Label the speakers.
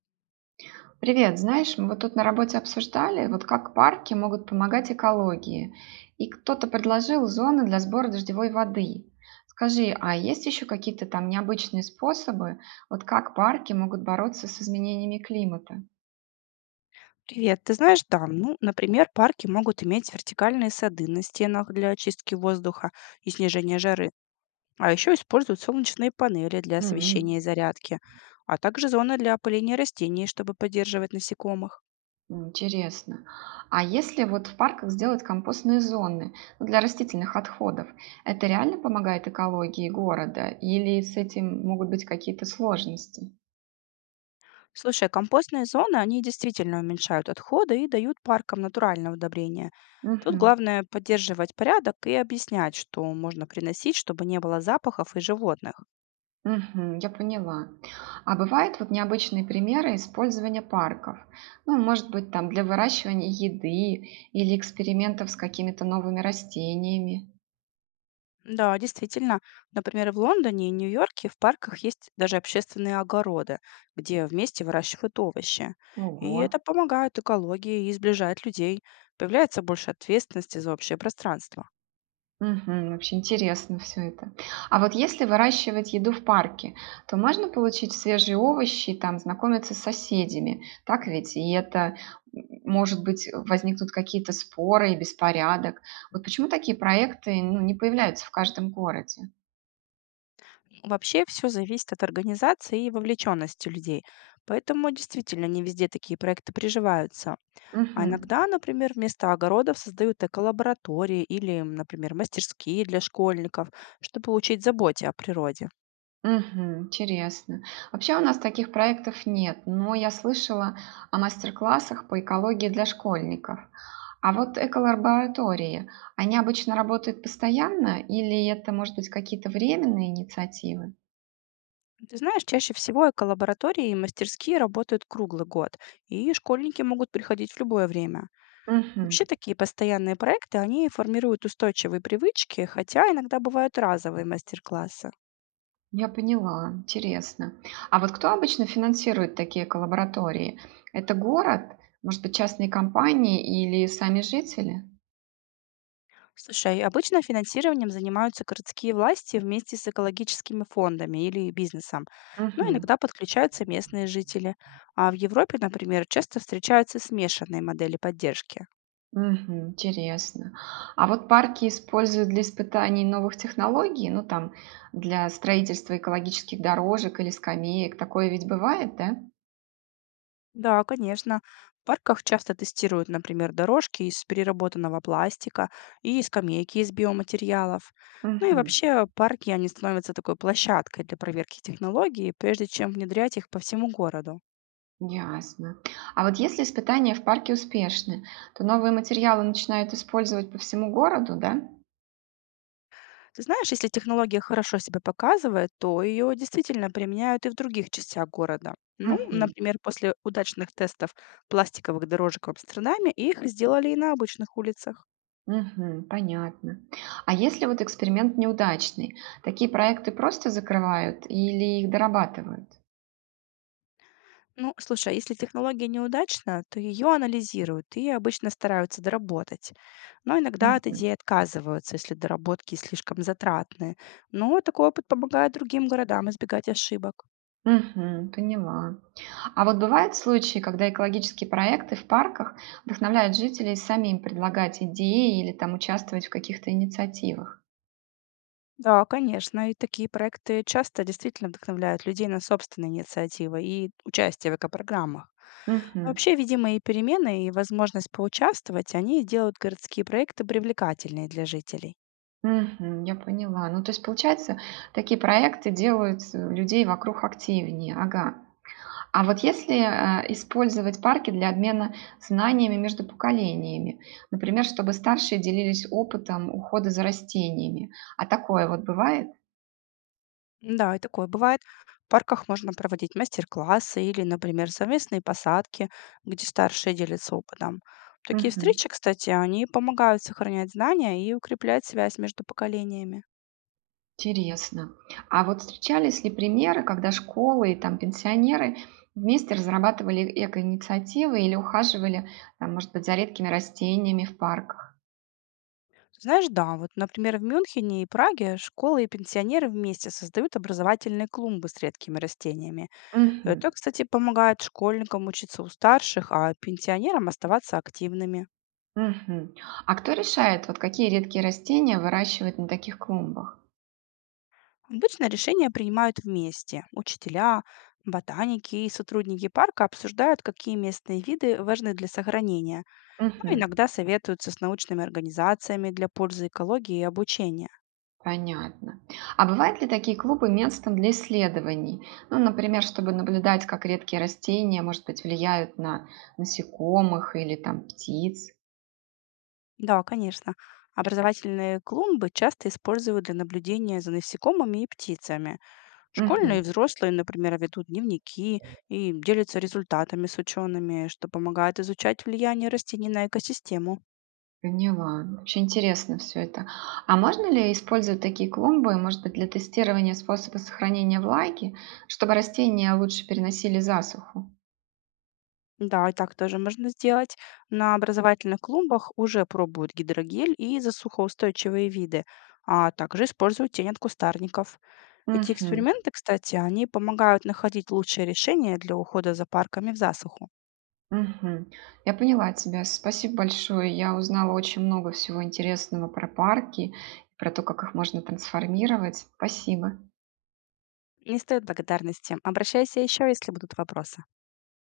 Speaker 1: Привет, знаешь, мы вот тут на работе обсуждали, вот как парки могут помогать экологии. И кто-то предложил зоны для сбора дождевой воды. Скажи, а есть еще какие-то там необычные способы, вот как парки могут бороться с изменениями климата?
Speaker 2: Привет. Ты знаешь, да, ну, например, парки могут иметь вертикальные сады на стенах для очистки воздуха и снижения жары, а еще используют солнечные панели для освещения
Speaker 1: М,
Speaker 2: и зарядки, а также зоны для опыления растений, чтобы поддерживать насекомых.
Speaker 1: интересно. А если вот в парках сделать компостные зоны, ну, для растительных отходов, это реально помогает экологии города или с этим могут быть какие-то сложности?
Speaker 2: Слушай, а компостные зоны, они действительно уменьшают отходы и дают паркам натуральное удобрение. Тут
Speaker 1: Мгм.
Speaker 2: главное поддерживать порядок и объяснять, что можно приносить, чтобы не было запахов и животных.
Speaker 1: Мгм. Я поняла. А бывают вот необычные примеры использования парков? Ну, может быть, там для выращивания еды или экспериментов с какими-то новыми растениями.
Speaker 2: Да, действительно. Например, в Лондоне и Нью-Йорке в парках есть даже общественные огороды, где вместе выращивают овощи. И
Speaker 1: Ого.
Speaker 2: это помогает экологии и сближает людей. Появляется больше ответственности за общее пространство.
Speaker 1: Мгм. Вообще интересно все это. А вот если выращивать еду в парке, то можно получить свежие овощи, там знакомиться с соседями. Так ведь? И это, может быть, возникнут какие-то споры и беспорядок. Вот почему такие проекты, ну, не появляются в каждом городе?
Speaker 2: Вообще все зависит от организации и вовлеченности людей. Поэтому действительно не везде такие проекты приживаются. А
Speaker 1: Мгм.
Speaker 2: иногда, например, вместо огородов создают эколаборатории или, например, мастерские для школьников, чтобы учить заботе о природе.
Speaker 1: Мгм. Интересно. Вообще у нас таких проектов нет, но я слышала о мастер-классах по экологии для школьников. А вот эколаборатории, они обычно работают постоянно или это, может быть, какие-то временные инициативы?
Speaker 2: Ты знаешь, чаще всего эколаборатории и мастерские работают круглый год, и школьники могут приходить в любое время.
Speaker 1: Мгм.
Speaker 2: Вообще такие постоянные проекты, они формируют устойчивые привычки, хотя иногда бывают разовые мастер-классы.
Speaker 1: Я поняла, интересно. А вот кто обычно финансирует такие эколаборатории? Это город, может быть, частные компании или сами жители?
Speaker 2: Слушай, обычно финансированием занимаются городские власти вместе с экологическими фондами или бизнесом, но
Speaker 1: Мгм.
Speaker 2: иногда подключаются местные жители. А в Европе, например, часто встречаются смешанные модели поддержки.
Speaker 1: Мгм. Интересно. А вот парки используют для испытаний новых технологий, ну там для строительства экологических дорожек или скамеек, такое ведь бывает, да?
Speaker 2: Да, конечно. В парках часто тестируют, например, дорожки из переработанного пластика и скамейки из биоматериалов. Ну и
Speaker 1: Мгм.
Speaker 2: вообще парки, они становятся такой площадкой для проверки технологий, прежде чем внедрять их по всему городу.
Speaker 1: Ясно. А вот если испытания в парке успешны, то новые материалы начинают использовать по всему городу, да?
Speaker 2: Ты знаешь, если технология хорошо себя показывает, то ее действительно применяют и в других частях города. Ну,
Speaker 1: Мгм.
Speaker 2: например, после удачных тестов пластиковых дорожек в Амстердаме их сделали и на обычных улицах.
Speaker 1: Мгм. Понятно. А если вот эксперимент неудачный, такие проекты просто закрывают или их дорабатывают?
Speaker 2: Ну, слушай, а если технология неудачна, то ее анализируют и обычно стараются доработать. Но иногда от
Speaker 1: Мгм.
Speaker 2: идеи отказываются, если доработки слишком затратны. Но такой опыт помогает другим городам избегать ошибок.
Speaker 1: Мгм. Поняла. А вот бывают случаи, когда экологические проекты в парках вдохновляют жителей самим предлагать идеи или там участвовать в каких-то инициативах.
Speaker 2: Да, конечно, и такие проекты часто действительно вдохновляют людей на собственные инициативы и участие в экопрограммах. Но
Speaker 1: Мгм.
Speaker 2: вообще, видимые перемены и возможность поучаствовать, они делают городские проекты привлекательнее для жителей.
Speaker 1: Мгм. Я поняла. Ну, то есть, получается, такие проекты делают людей вокруг активнее. Ага. А вот если использовать парки для обмена знаниями между поколениями, например, чтобы старшие делились опытом ухода за растениями, а такое вот бывает?
Speaker 2: Да, и такое бывает. В парках можно проводить мастер-классы или, например, совместные посадки, где старшие делятся опытом. Такие
Speaker 1: Мгм.
Speaker 2: встречи, кстати, они помогают сохранять знания и укреплять связь между поколениями.
Speaker 1: Интересно. А вот встречались ли примеры, когда школы и там пенсионеры вместе разрабатывали эко-инициативы или ухаживали, там, может быть, за редкими растениями в парках?
Speaker 2: Знаешь, да, вот, например, в Мюнхене и Праге школы и пенсионеры вместе создают образовательные клумбы с редкими растениями.
Speaker 1: Мгм.
Speaker 2: Это, кстати, помогает школьникам учиться у старших, а пенсионерам оставаться активными.
Speaker 1: Мгм. А кто решает, вот какие редкие растения выращивать на таких клумбах?
Speaker 2: Обычно решения принимают вместе. Учителя, ботаники и сотрудники парка обсуждают, какие местные виды важны для сохранения, но
Speaker 1: Мгм.
Speaker 2: иногда советуются с научными организациями для пользы экологии и обучения.
Speaker 1: Понятно. А бывают ли такие клубы местом для исследований? Ну, например, чтобы наблюдать, как редкие растения, может быть, влияют на насекомых или там птиц?
Speaker 2: Да, конечно. Образовательные клумбы часто используют для наблюдения за насекомыми и птицами. Школьные и
Speaker 1: Мгм.
Speaker 2: взрослые, например, ведут дневники и делятся результатами с учеными, что помогает изучать влияние растений на экосистему.
Speaker 1: Поняла. Ну, очень интересно все это. А можно ли использовать такие клумбы, может быть, для тестирования способа сохранения влаги, чтобы растения лучше переносили засуху?
Speaker 2: Да, и так тоже можно сделать. На образовательных клумбах уже пробуют гидрогель и засухоустойчивые виды, а также используют тень от кустарников. Эти
Speaker 1: Мгм.
Speaker 2: эксперименты, кстати, они помогают находить лучшие решения для ухода за парками в засуху.
Speaker 1: Мгм. Я поняла тебя. Спасибо большое. Я узнала очень много всего интересного про парки, про то, как их можно трансформировать. Спасибо.
Speaker 2: Не стоит благодарности. Обращайся еще, если будут вопросы.